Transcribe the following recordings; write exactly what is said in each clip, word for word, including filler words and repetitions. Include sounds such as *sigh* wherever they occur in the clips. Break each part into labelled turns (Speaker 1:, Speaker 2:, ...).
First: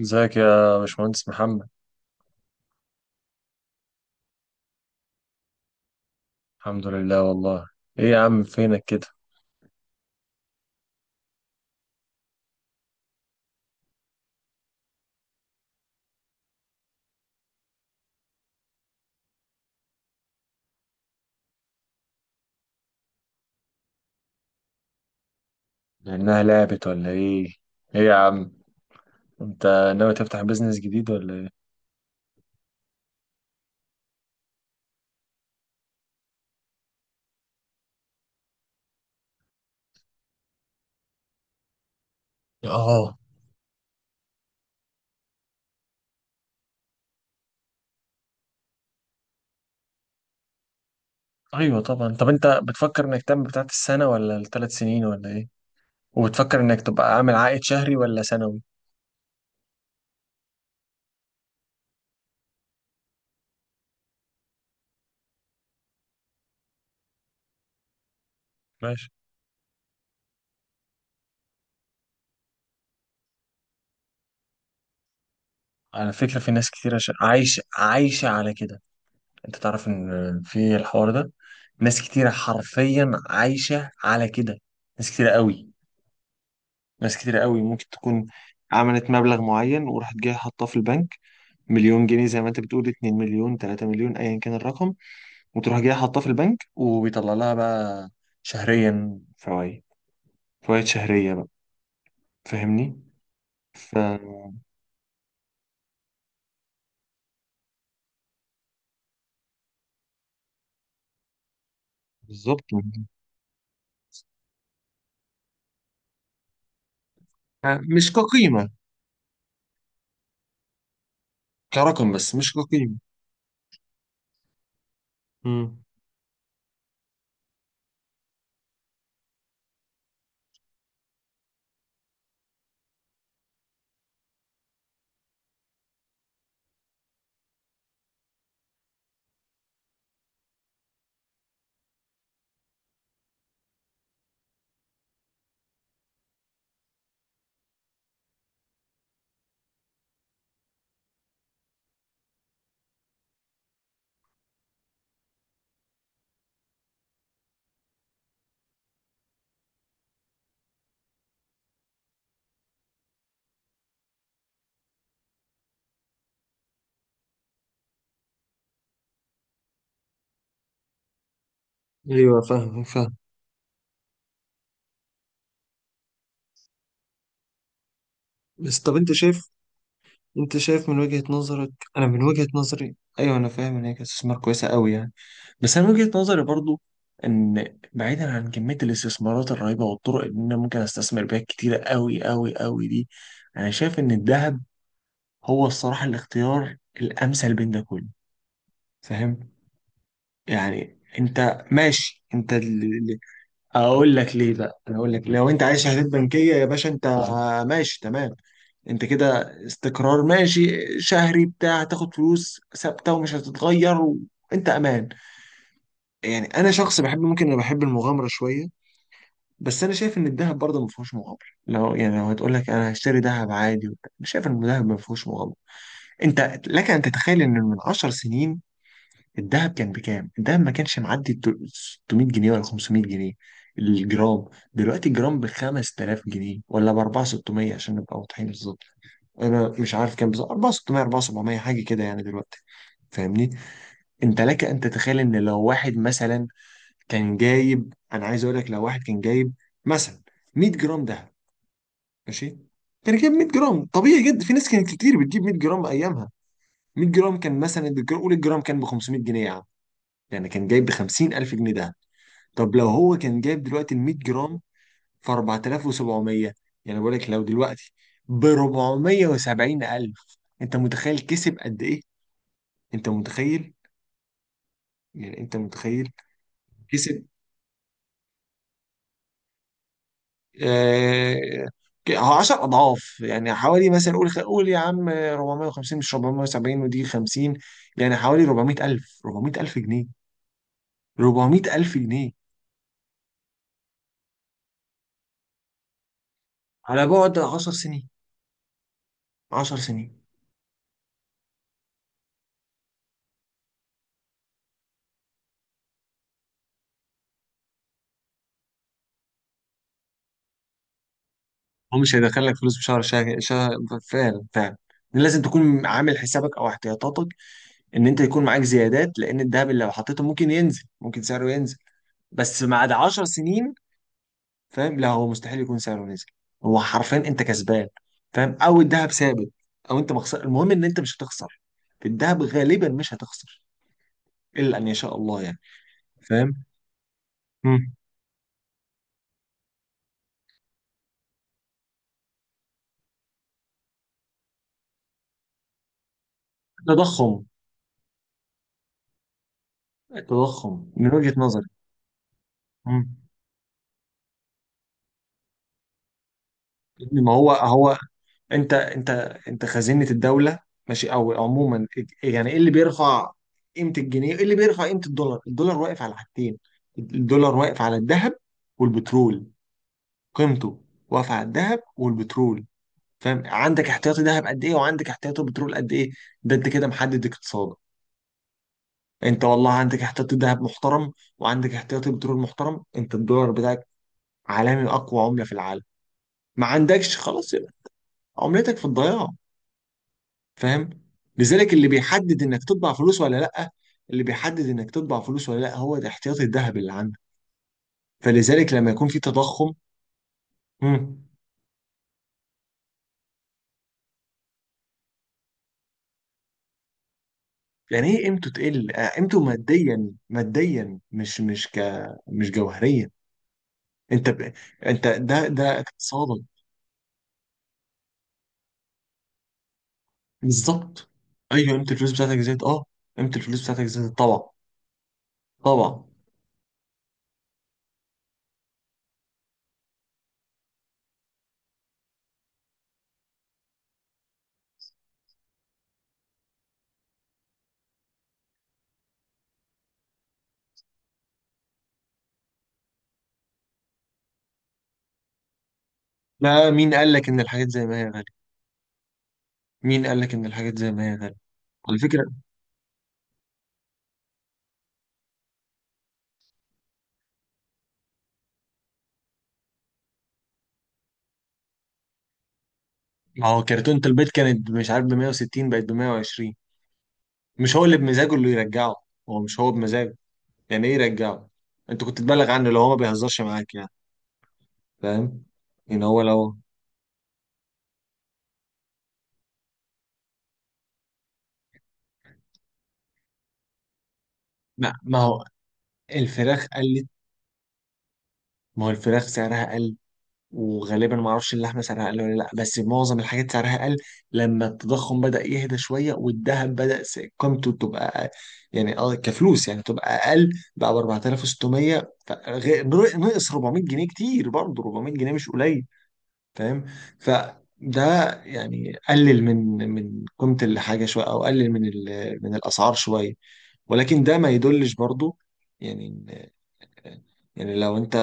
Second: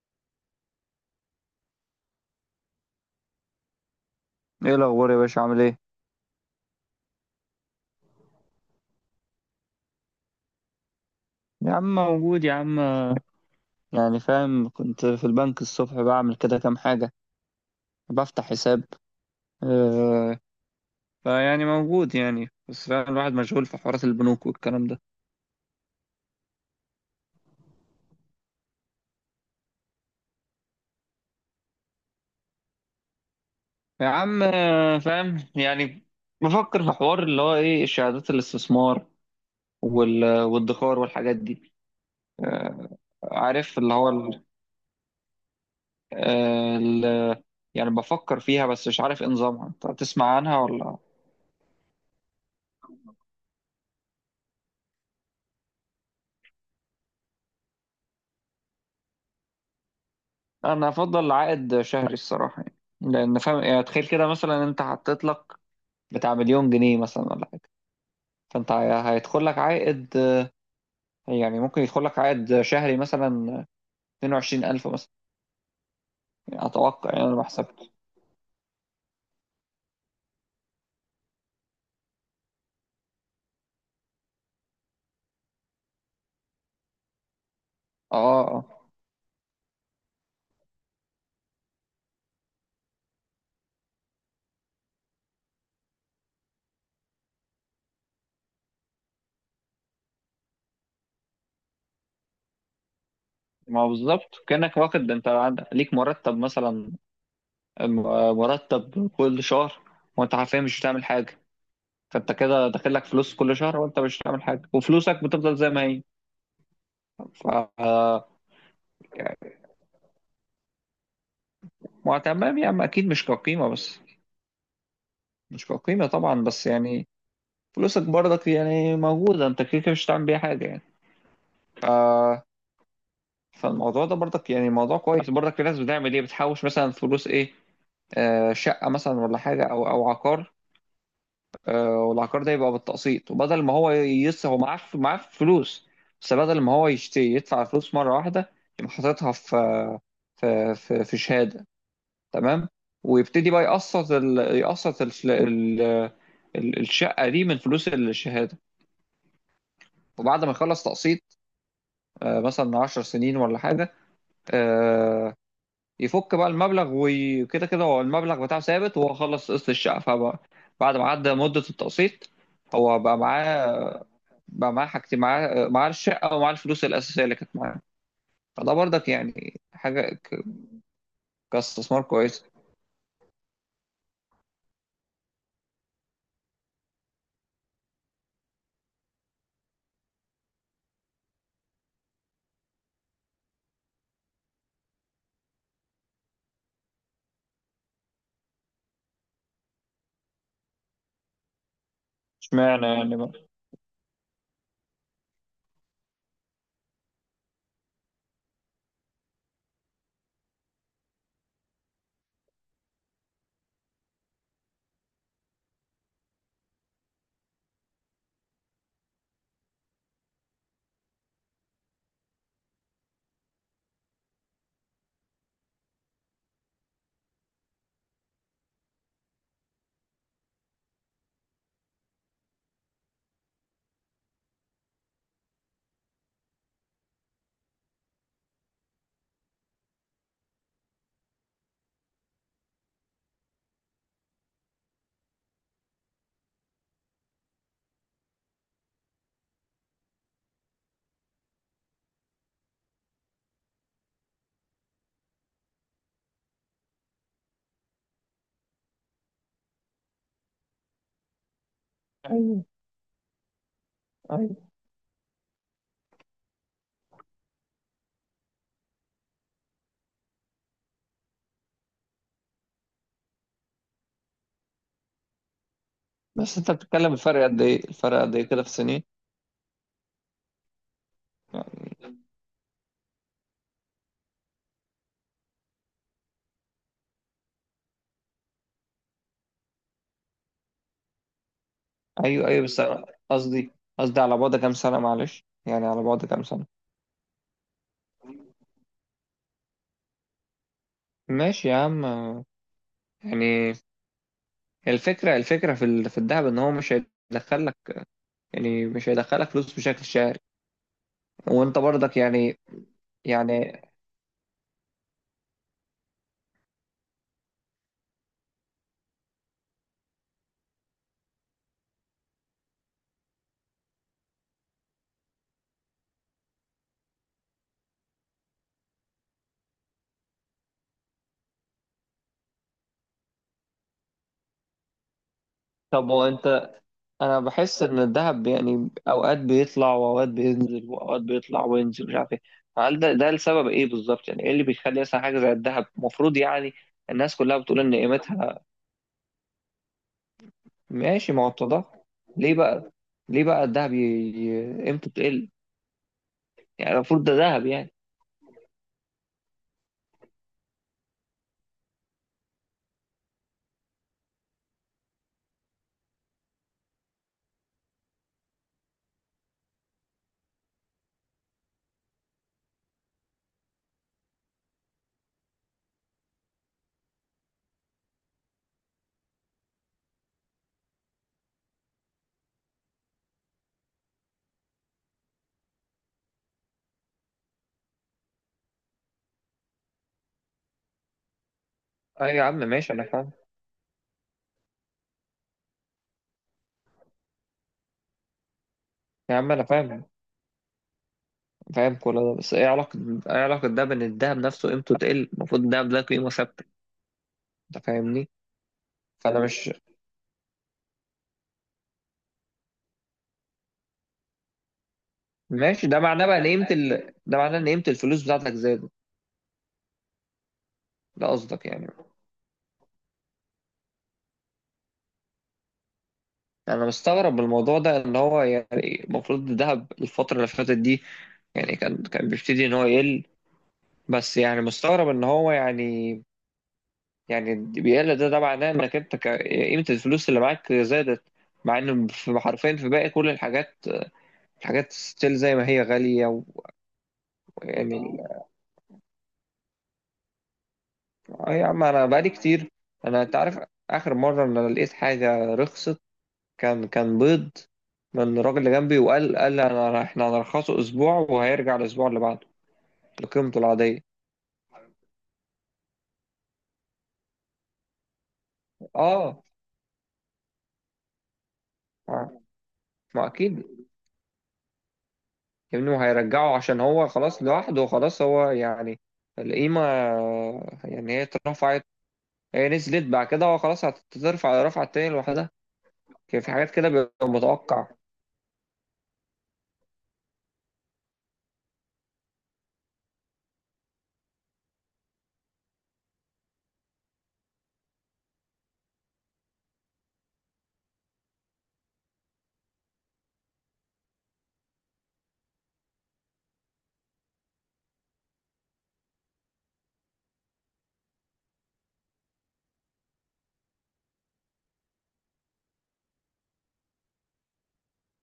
Speaker 1: ازيك يا باشمهندس محمد؟
Speaker 2: ايه الاخبار يا باشا؟ عامل ايه؟
Speaker 1: الحمد لله والله. ايه يا عم فينك كده؟
Speaker 2: يا عم موجود يا عم. يعني فاهم، كنت في البنك الصبح بعمل كده كام حاجه، بفتح حساب. آه. فيعني موجود يعني، بس فاهم الواحد مشغول في حوارات البنوك والكلام ده.
Speaker 1: لانها لعبت ولا ايه؟ ايه يا عم انت ناوي تفتح بيزنس جديد ولا ايه؟
Speaker 2: يا عم آه، فاهم يعني، بفكر في حوار اللي هو ايه، شهادات الاستثمار وال- والادخار والحاجات دي. آه،
Speaker 1: اه
Speaker 2: عارف اللي هو ال- آه، ال- يعني بفكر فيها، بس مش عارف ايه نظامها، انت تسمع عنها ولا؟
Speaker 1: ايوه طبعا. طب انت بتفكر انك تعمل بتاعت السنه ولا الثلاث سنين ولا ايه؟ وبتفكر انك تبقى عامل عائد شهري ولا سنوي؟
Speaker 2: انا افضل عائد شهري الصراحه يعني. لان فاهم يعني، تخيل كده مثلا انت حطيت لك بتاع مليون جنيه مثلا ولا حاجه، فانت
Speaker 1: ماشي.
Speaker 2: هي- هيدخل لك عائد آه، يعني ممكن يدخل لك عائد شهري مثلا اثنين وعشرين الف مثلا.
Speaker 1: على فكره، في
Speaker 2: يعني
Speaker 1: ناس كتيره ش...
Speaker 2: اتوقع يعني، انا ما
Speaker 1: عايشه
Speaker 2: حسبتش
Speaker 1: عايشه على كده. انت تعرف ان في الحوار ده ناس كتيره حرفيا عايشه على كده. ناس كتيره قوي، ناس كتير قوي، ممكن
Speaker 2: اه
Speaker 1: تكون
Speaker 2: اه اه.
Speaker 1: عملت مبلغ معين وراحت جايه حاطاه في البنك، مليون جنيه زي ما انت بتقول، اتنين مليون تلاته مليون، ايا كان الرقم، وتروح جايه حاطاه في البنك وبيطلع لها بقى شهريا فوائد. فوائد شهرية بقى. فاهمني؟
Speaker 2: ما هو بالظبط
Speaker 1: فبالظبط.
Speaker 2: كانك واخد انت عند- ليك مرتب مثلا، م- مرتب كل شهر، وانت حرفيا مش بتعمل حاجه. فانت كده داخل لك فلوس كل شهر وانت مش بتعمل حاجه، وفلوسك بتفضل زي ما هي ف
Speaker 1: مش كقيمة، كرقم
Speaker 2: ما
Speaker 1: بس، مش
Speaker 2: تمام يا عم،
Speaker 1: كقيمة.
Speaker 2: اكيد مش كقيمه بس. مش
Speaker 1: مم.
Speaker 2: كقيمه طبعا بس يعني، فلوسك برضك يعني موجوده، انت كده كده مش هتعمل بيها حاجه يعني ف... فالموضوع ده برضك يعني موضوع كويس برضك. في ناس بتعمل ايه، بتحوش مثلا فلوس ايه، آه شقه مثلا ولا حاجه او او عقار. آه، والعقار ده يبقى بالتقسيط، وبدل ما هو يس هو معاه ف- معاه فلوس، بس بدل ما هو يشتري يدفع فلوس مره واحده، يبقى حاططها في في في في شهاده، تمام؟ ويبتدي بقى يقسط ال... يقسط ال... ال... ال- الشقه دي من فلوس الشهاده. وبعد ما يخلص تقسيط، آه، مثلا عشر سنين ولا حاجه، آه، يفك بقى المبلغ. وكده كده هو المبلغ بتاعه ثابت، وهو خلص قسط الشقه، فبقى بعد ما عدى مده التقسيط،
Speaker 1: ايوه فاهم
Speaker 2: هو
Speaker 1: فاهم.
Speaker 2: بقى معاه بقى معاه حاجتين، معاه معاه الشقه، ومعاه الفلوس الاساسيه اللي كانت معاه. فده
Speaker 1: بس طب
Speaker 2: برضك
Speaker 1: انت شايف،
Speaker 2: يعني حاجه ك-
Speaker 1: انت شايف من وجهة نظرك،
Speaker 2: كاستثمار
Speaker 1: انا من
Speaker 2: كويس.
Speaker 1: وجهة نظري ايوه انا فاهم ان هي كانت استثمار كويسة قوي يعني. بس انا وجهة نظري برضو ان بعيدا عن كمية الاستثمارات الرهيبة والطرق اللي انا ممكن استثمر بيها كتيرة قوي قوي قوي دي، انا شايف ان الذهب هو الصراحة الاختيار الامثل بين ده كله. فاهم؟ يعني انت ماشي. انت ال-
Speaker 2: اشمعنى يعني
Speaker 1: ال-
Speaker 2: بقى؟
Speaker 1: اقول لك ليه بقى. انا اقول لك، لو انت عايز شهادات بنكية يا باشا، انت آه، ماشي تمام. انت كده استقرار، ماشي شهري بتاع، تاخد فلوس ثابتة ومش هتتغير، وانت امان. يعني انا شخص بحب، ممكن انا بحب المغامرة شوية. بس انا شايف ان الذهب برضه ما فيهوش مغامره. لو يعني لو هتقول لك انا هشتري ذهب عادي وبتاع، انا شايف ان الذهب ما فيهوش مغامره. انت لك ان تتخيل ان من 10 سنين الذهب كان بكام؟ الذهب ما كانش معدي التل- ستمية جنيه ولا خمسمية جنيه الجرام. دلوقتي الجرام ب خمستلاف جنيه، ولا ب اربعتلاف وستمية عشان نبقى واضحين بالظبط. انا مش عارف كام بالظبط، اربعتلاف وستمية اربعتلاف وسبعمية حاجه كده يعني دلوقتي. فاهمني؟ انت لك ان تتخيل ان لو واحد مثلا كان جايب، انا عايز اقول لك، لو واحد كان جايب مثلا ميه جرام دهب، ماشي، كان جايب ميه جرام طبيعي جدا. في ناس كانت كتير بتجيب ميه جرام ايامها. ميه جرام كان مثلا الجرام، قول الجرام كان ب خمسمية جنيه يا عم، يعني كان جايب ب خمسين الف جنيه ده.
Speaker 2: ايوه
Speaker 1: طب لو هو كان جايب دلوقتي ال ميه
Speaker 2: ايوه،
Speaker 1: جرام في اربعتلاف وسبعمية، يعني بقول لك لو دلوقتي ب اربعمية وسبعين الف، انت متخيل كسب قد ايه؟ انت متخيل؟ يعني انت متخيل
Speaker 2: بس انت بتتكلم
Speaker 1: كسب.
Speaker 2: الفرق قد ايه الفرق قد ايه كده في سنين؟
Speaker 1: آه، هو عشرة اضعاف. يعني حوالي مثلا، قول قول يا عم اربعمية وخمسين مش اربعمية وسبعين ودي خمسين، يعني حوالي 400000 400000 جنيه، اربعمية الف جنيه،
Speaker 2: ايوه ايوه، بس أنا قصدي قصدي على بعد كام سنة؟ معلش يعني، على بعد كام سنة؟
Speaker 1: على بعد 10 سنين. 10 سنين.
Speaker 2: ماشي يا عم. يعني الفكرة الفكرة في ال- في الذهب ان هو مش هيدخلك، يعني مش هيدخلك فلوس بشكل شهري، وانت
Speaker 1: هو مش
Speaker 2: برضك
Speaker 1: هيدخل لك
Speaker 2: يعني
Speaker 1: فلوس في شهر شهر شهر.
Speaker 2: يعني
Speaker 1: فعلا فعلا. لازم تكون عامل حسابك او احتياطاتك ان انت يكون معاك زيادات، لان الذهب اللي لو حطيته ممكن ينزل، ممكن سعره ينزل. بس بعد 10 سنين فاهم، لا، هو مستحيل يكون سعره نزل. هو حرفيا انت كسبان، فاهم، او الذهب ثابت، او انت مخسر. المهم ان انت مش هتخسر. في الذهب غالبا مش هتخسر الا ان يشاء الله يعني.
Speaker 2: طب هو
Speaker 1: فاهم.
Speaker 2: انت انا بحس
Speaker 1: مم.
Speaker 2: ان الذهب يعني اوقات بيطلع واوقات بينزل، واوقات بيطلع وينزل، مش عارف ايه. فهل ده ده السبب؟ ايه بالظبط يعني، ايه اللي بيخلي مثلا حاجة زي الذهب، المفروض يعني الناس
Speaker 1: التضخم.
Speaker 2: كلها بتقول ان قيمتها؟
Speaker 1: التضخم من
Speaker 2: ماشي،
Speaker 1: وجهة
Speaker 2: ما هو
Speaker 1: نظري.
Speaker 2: التضخم. ليه بقى،
Speaker 1: مم.
Speaker 2: ليه بقى الذهب ي- ي- قيمته تقل؟ يعني
Speaker 1: إن
Speaker 2: المفروض
Speaker 1: ما
Speaker 2: ده
Speaker 1: هو
Speaker 2: ذهب يعني.
Speaker 1: هو. انت انت، انت خزينة الدولة، ماشي، او عموما. يعني ايه اللي بيرفع قيمة الجنيه؟ ايه اللي بيرفع قيمة الدولار؟ الدولار واقف على حاجتين. الدولار واقف على الذهب والبترول. قيمته واقفة على الذهب والبترول. فاهم؟ عندك احتياطي ذهب قد ايه وعندك احتياطي بترول قد ايه، ده انت كده محدد اقتصادك. انت والله عندك احتياطي ذهب محترم وعندك احتياطي بترول محترم، انت الدولار بتاعك عالمي، اقوى عملة في العالم. ما عندكش، خلاص، يبقى عملتك في الضياع. فاهم. لذلك اللي
Speaker 2: اي
Speaker 1: بيحدد
Speaker 2: يا عم
Speaker 1: انك تطبع
Speaker 2: ماشي، انا
Speaker 1: فلوس
Speaker 2: فاهم.
Speaker 1: ولا لا، اللي بيحدد انك تطبع فلوس ولا لا، هو ده احتياطي الذهب اللي عندك. فلذلك لما يكون في
Speaker 2: يا عم انا
Speaker 1: تضخم.
Speaker 2: فاهم،
Speaker 1: مم.
Speaker 2: فاهم كل ده، بس ايه علاقة ايه علاقة ده بان الذهب نفسه قيمته تقل؟ المفروض الذهب ده قيمة ثابتة، انت
Speaker 1: يعني ايه
Speaker 2: فاهمني؟
Speaker 1: قيمته تقل؟ آه، قيمته
Speaker 2: فانا مش،
Speaker 1: ماديا، ماديا، مش مش ك مش جوهريا. انت ب... انت، ده ده
Speaker 2: ماشي. ده معناه بقى ان
Speaker 1: اقتصادك.
Speaker 2: قيمة ال... ده معناه ان قيمة الفلوس بتاعتك زادت،
Speaker 1: بالظبط.
Speaker 2: ده قصدك
Speaker 1: ايوه قيمه
Speaker 2: يعني؟
Speaker 1: الفلوس بتاعتك زادت، اه، قيمه الفلوس بتاعتك زادت طبعا. طبعا.
Speaker 2: انا مستغرب من الموضوع ده، ان هو يعني المفروض الذهب الفترة اللي فاتت دي، يعني كان كان بيبتدي ان هو يقل، بس يعني مستغرب ان هو يعني، يعني بيقل، ده ده معناه انك انت ك- قيمة الفلوس اللي معاك زادت، مع ان في حرفيا في باقي كل الحاجات، الحاجات ستيل زي ما هي غالية و-
Speaker 1: لا، مين قال لك ان الحاجات زي ما
Speaker 2: يعني
Speaker 1: هي غاليه؟
Speaker 2: ال-
Speaker 1: مين قال لك ان الحاجات زي ما هي غاليه؟
Speaker 2: اه يا عم،
Speaker 1: على
Speaker 2: انا
Speaker 1: فكره،
Speaker 2: بقالي كتير، انا انت عارف اخر مرة ان انا لقيت حاجة رخصت كان كان بيض، من الراجل اللي جنبي، وقال، قال انا احنا هنرخصه اسبوع، وهيرجع الاسبوع اللي بعده
Speaker 1: ما
Speaker 2: لقيمته
Speaker 1: هو كرتونه
Speaker 2: العادية.
Speaker 1: البيض كانت مش عارف ب ميه وستين بقت ب ميه وعشرين. مش هو اللي بمزاجه اللي يرجعه. هو
Speaker 2: اه.
Speaker 1: مش هو بمزاجه. يعني ايه يرجعه؟ انت كنت
Speaker 2: ما
Speaker 1: تبلغ عنه لو هو ما
Speaker 2: ما
Speaker 1: بيهزرش معاك
Speaker 2: اكيد.
Speaker 1: يعني. فاهم
Speaker 2: يا ابني،
Speaker 1: ان
Speaker 2: ما
Speaker 1: هو لو،
Speaker 2: هيرجعه عشان هو خلاص لوحده، خلاص هو يعني القيمة، يعني هي اترفعت، هي نزلت بعد كده، هو خلاص هترفع رفعة
Speaker 1: ما
Speaker 2: تاني
Speaker 1: ما هو
Speaker 2: لوحدها. كان في
Speaker 1: الفراخ
Speaker 2: حاجات كده
Speaker 1: قلت.
Speaker 2: بيبقى متوقع.
Speaker 1: ما هو الفراخ سعرها قل. وغالبا ما اعرفش اللحمه سعرها اقل ولا لا، بس معظم الحاجات سعرها اقل. لما التضخم بدا يهدى شويه والذهب بدا س- قيمته تبقى أ- يعني اه كفلوس يعني تبقى اقل، بقى ب اربعتلاف وستمية. فغ- نر- نقص اربعمية جنيه. كتير برضه، اربعمية جنيه مش قليل. فاهم. فده يعني قلل من من قيمه الحاجه شويه، او قلل من ال- من الاسعار شويه. ولكن ده ما يدلش برضه. يعني، يعني لو انت،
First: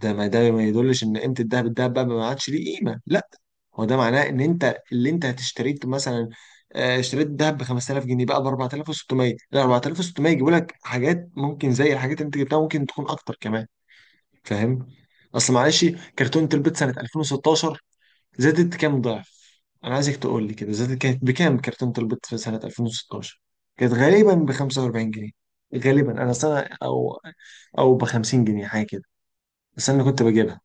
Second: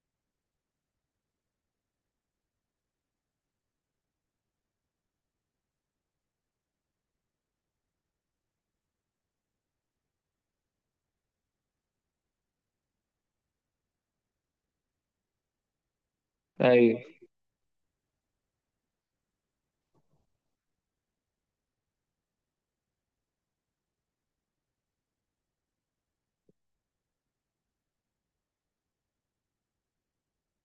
Speaker 1: ده ما ده ما يدلش ان قيمه الذهب، الذهب بقى ما عادش ليه قيمه، لا. هو ده معناه ان انت اللي انت هتشتريه مثلا، آه، اشتريت الذهب ب خمستلاف جنيه بقى ب اربعتلاف وستمية. لا، اربعتلاف وستمية يجيبوا لك حاجات ممكن زي الحاجات اللي انت جبتها، ممكن تكون اكتر كمان. فاهم. اصل معلش، كرتونه البيض سنه
Speaker 2: ايوه.
Speaker 1: الفين وستاشر زادت كام ضعف؟ انا عايزك تقول لي كده، زادت كانت بكام كرتونه البيض في سنه الفين وستاشر؟ كانت غالبا ب خمسه واربعين جنيه. غالبا، انا سنه، او او ب خمسين جنيه حاجه كده. بس انا اللي كنت بجيبها.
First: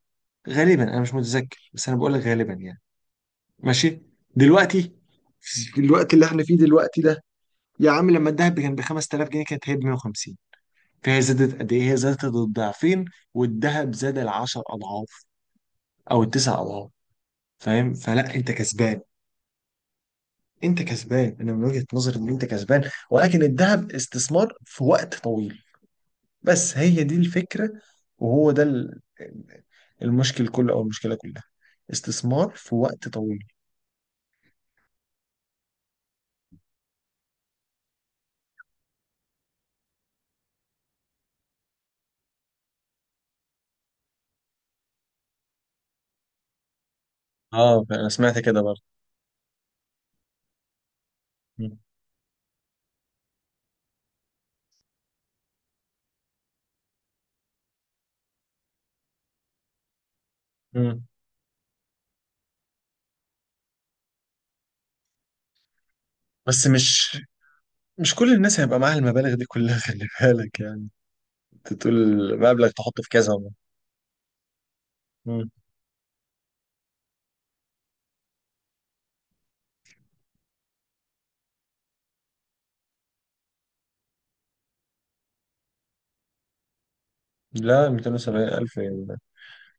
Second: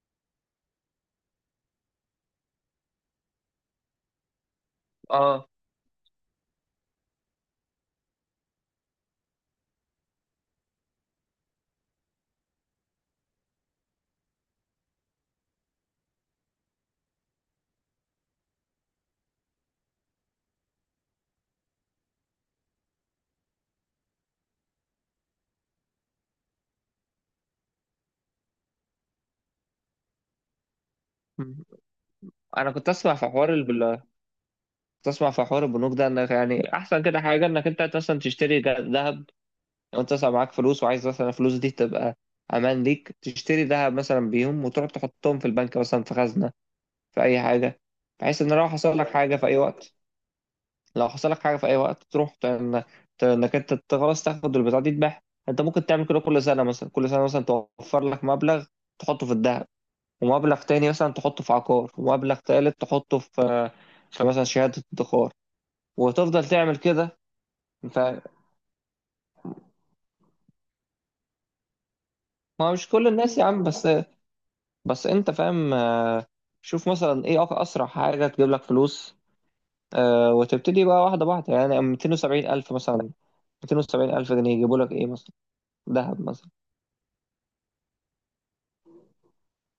Speaker 1: غالبا، انا مش متذكر بس انا بقول لك غالبا يعني. ماشي. دلوقتي،
Speaker 2: اه.
Speaker 1: في الوقت اللي احنا فيه دلوقتي ده، يا عم لما الذهب كان ب خمستلاف جنيه كانت هي ب ميه وخمسين. فهي زادت قد ايه؟ هي زادت الضعفين، والذهب زاد العشر اضعاف او التسع اضعاف. فاهم؟ فلا انت كسبان. انت كسبان. انا من وجهة نظري ان انت كسبان، ولكن الذهب استثمار في وقت طويل. بس هي دي الفكرة. وهو ده ال- المشكل كله، او المشكلة كلها.
Speaker 2: مم.
Speaker 1: استثمار
Speaker 2: انا
Speaker 1: في
Speaker 2: كنت
Speaker 1: وقت
Speaker 2: اسمع في
Speaker 1: طويل.
Speaker 2: حوار البل... كنت اسمع في حوار البنوك ده، انك يعني احسن كده حاجه انك انت مثلا تشتري ج- ذهب. لو انت مثلا معاك فلوس، وعايز مثلا الفلوس دي تبقى امان ليك، تشتري ذهب مثلا بيهم، وتروح تحطهم في البنك مثلا، في خزنه، في اي حاجه.
Speaker 1: اه انا سمعت
Speaker 2: بحيث ان
Speaker 1: كده
Speaker 2: لو
Speaker 1: برضه.
Speaker 2: حصل لك حاجه في اي وقت، لو حصل لك حاجه في
Speaker 1: مم.
Speaker 2: اي وقت، تروح ت- إن- ت- انك انت ت- خلاص تاخد البتاع دي تبيعها. انت ممكن تعمل كده كل سنه مثلا، كل سنه مثلا توفر لك مبلغ تحطه في الذهب، ومبلغ تاني
Speaker 1: مم.
Speaker 2: مثلا تحطه في عقار، ومبلغ تالت تحطه في في مثلا شهاده ادخار، وتفضل
Speaker 1: بس
Speaker 2: تعمل
Speaker 1: مش
Speaker 2: كده
Speaker 1: مش
Speaker 2: انت.
Speaker 1: كل الناس هيبقى معاها المبالغ دي كلها *laughs* خلي بالك يعني. انت تقول
Speaker 2: ما
Speaker 1: مبلغ
Speaker 2: هو مش
Speaker 1: تحطه
Speaker 2: كل
Speaker 1: في كذا
Speaker 2: الناس يا
Speaker 1: مرة.
Speaker 2: عم، بس بس انت
Speaker 1: مم.
Speaker 2: فاهم آه، شوف مثلا ايه أق- اسرع حاجه تجيب لك فلوس. آه، وتبتدي بقى واحده واحده، يعني مئتين وسبعين الف مثلا، مئتين وسبعين الف جنيه يجيبوا لك ايه مثلا؟ ذهب مثلا؟
Speaker 1: لا ميتين وسبعين ألف يعني.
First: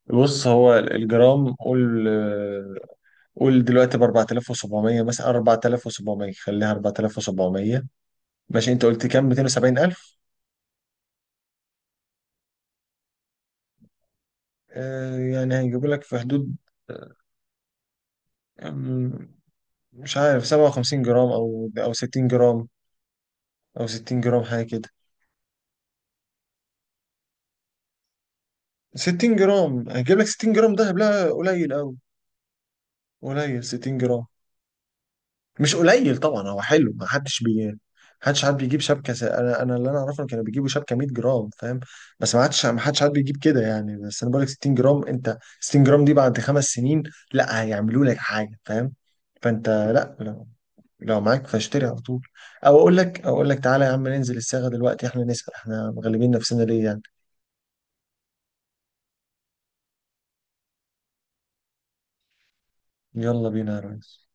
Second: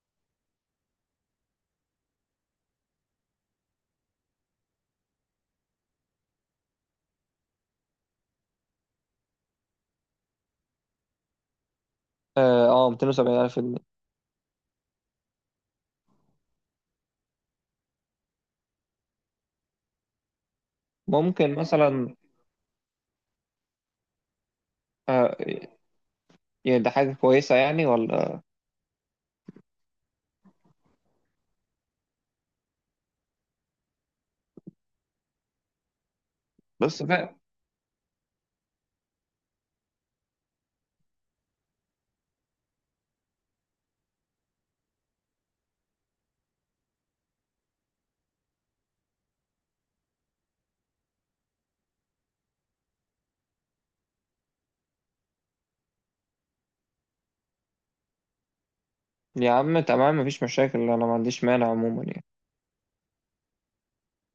Speaker 1: بص هو الجرام، قول قول دلوقتي ب اربعتلاف وسبعمية مثلا، اربعتلاف وسبعمية، خليها اربعتلاف وسبعمية. ماشي، انت قلت كام؟ ميتين وسبعين ألف.
Speaker 2: اه آه، مئتين وسبعين الف جنيه،
Speaker 1: آه يعني هيجيبوا لك في حدود، آه، مش عارف سبعه وخمسين جرام
Speaker 2: ممكن
Speaker 1: او او
Speaker 2: مثلا
Speaker 1: ستين جرام، او ستين جرام حاجه كده.
Speaker 2: آه. يعني ده حاجة كويسة يعني ولا؟
Speaker 1: ستين جرام هجيب لك ستين جرام دهب؟ لا قليل قوي. قليل ستين جرام. مش قليل طبعا، هو حلو،
Speaker 2: بس
Speaker 1: ما
Speaker 2: فاهم.
Speaker 1: حدش بي حدش حد بيجيب شبكه س... انا انا اللي انا اعرفه إن كانوا بيجيبوا شبكه ميه جرام. فاهم. بس ما حدش، ما حدش حد بيجيب كده يعني. بس انا بقول لك ستين جرام، انت ستين جرام دي بعد خمس سنين لا هيعملوا لك حاجه. فاهم. فانت لا لو، لو معاك فاشتري على طول. او اقول لك، او اقول لك تعالى يا عم ننزل الصاغه دلوقتي، احنا نسال؟ احنا مغلبين نفسنا ليه يعني.
Speaker 2: يا عم تمام، مفيش مشاكل، أنا ما عنديش مانع عموما يعني.
Speaker 1: يلا بينا يا ريس.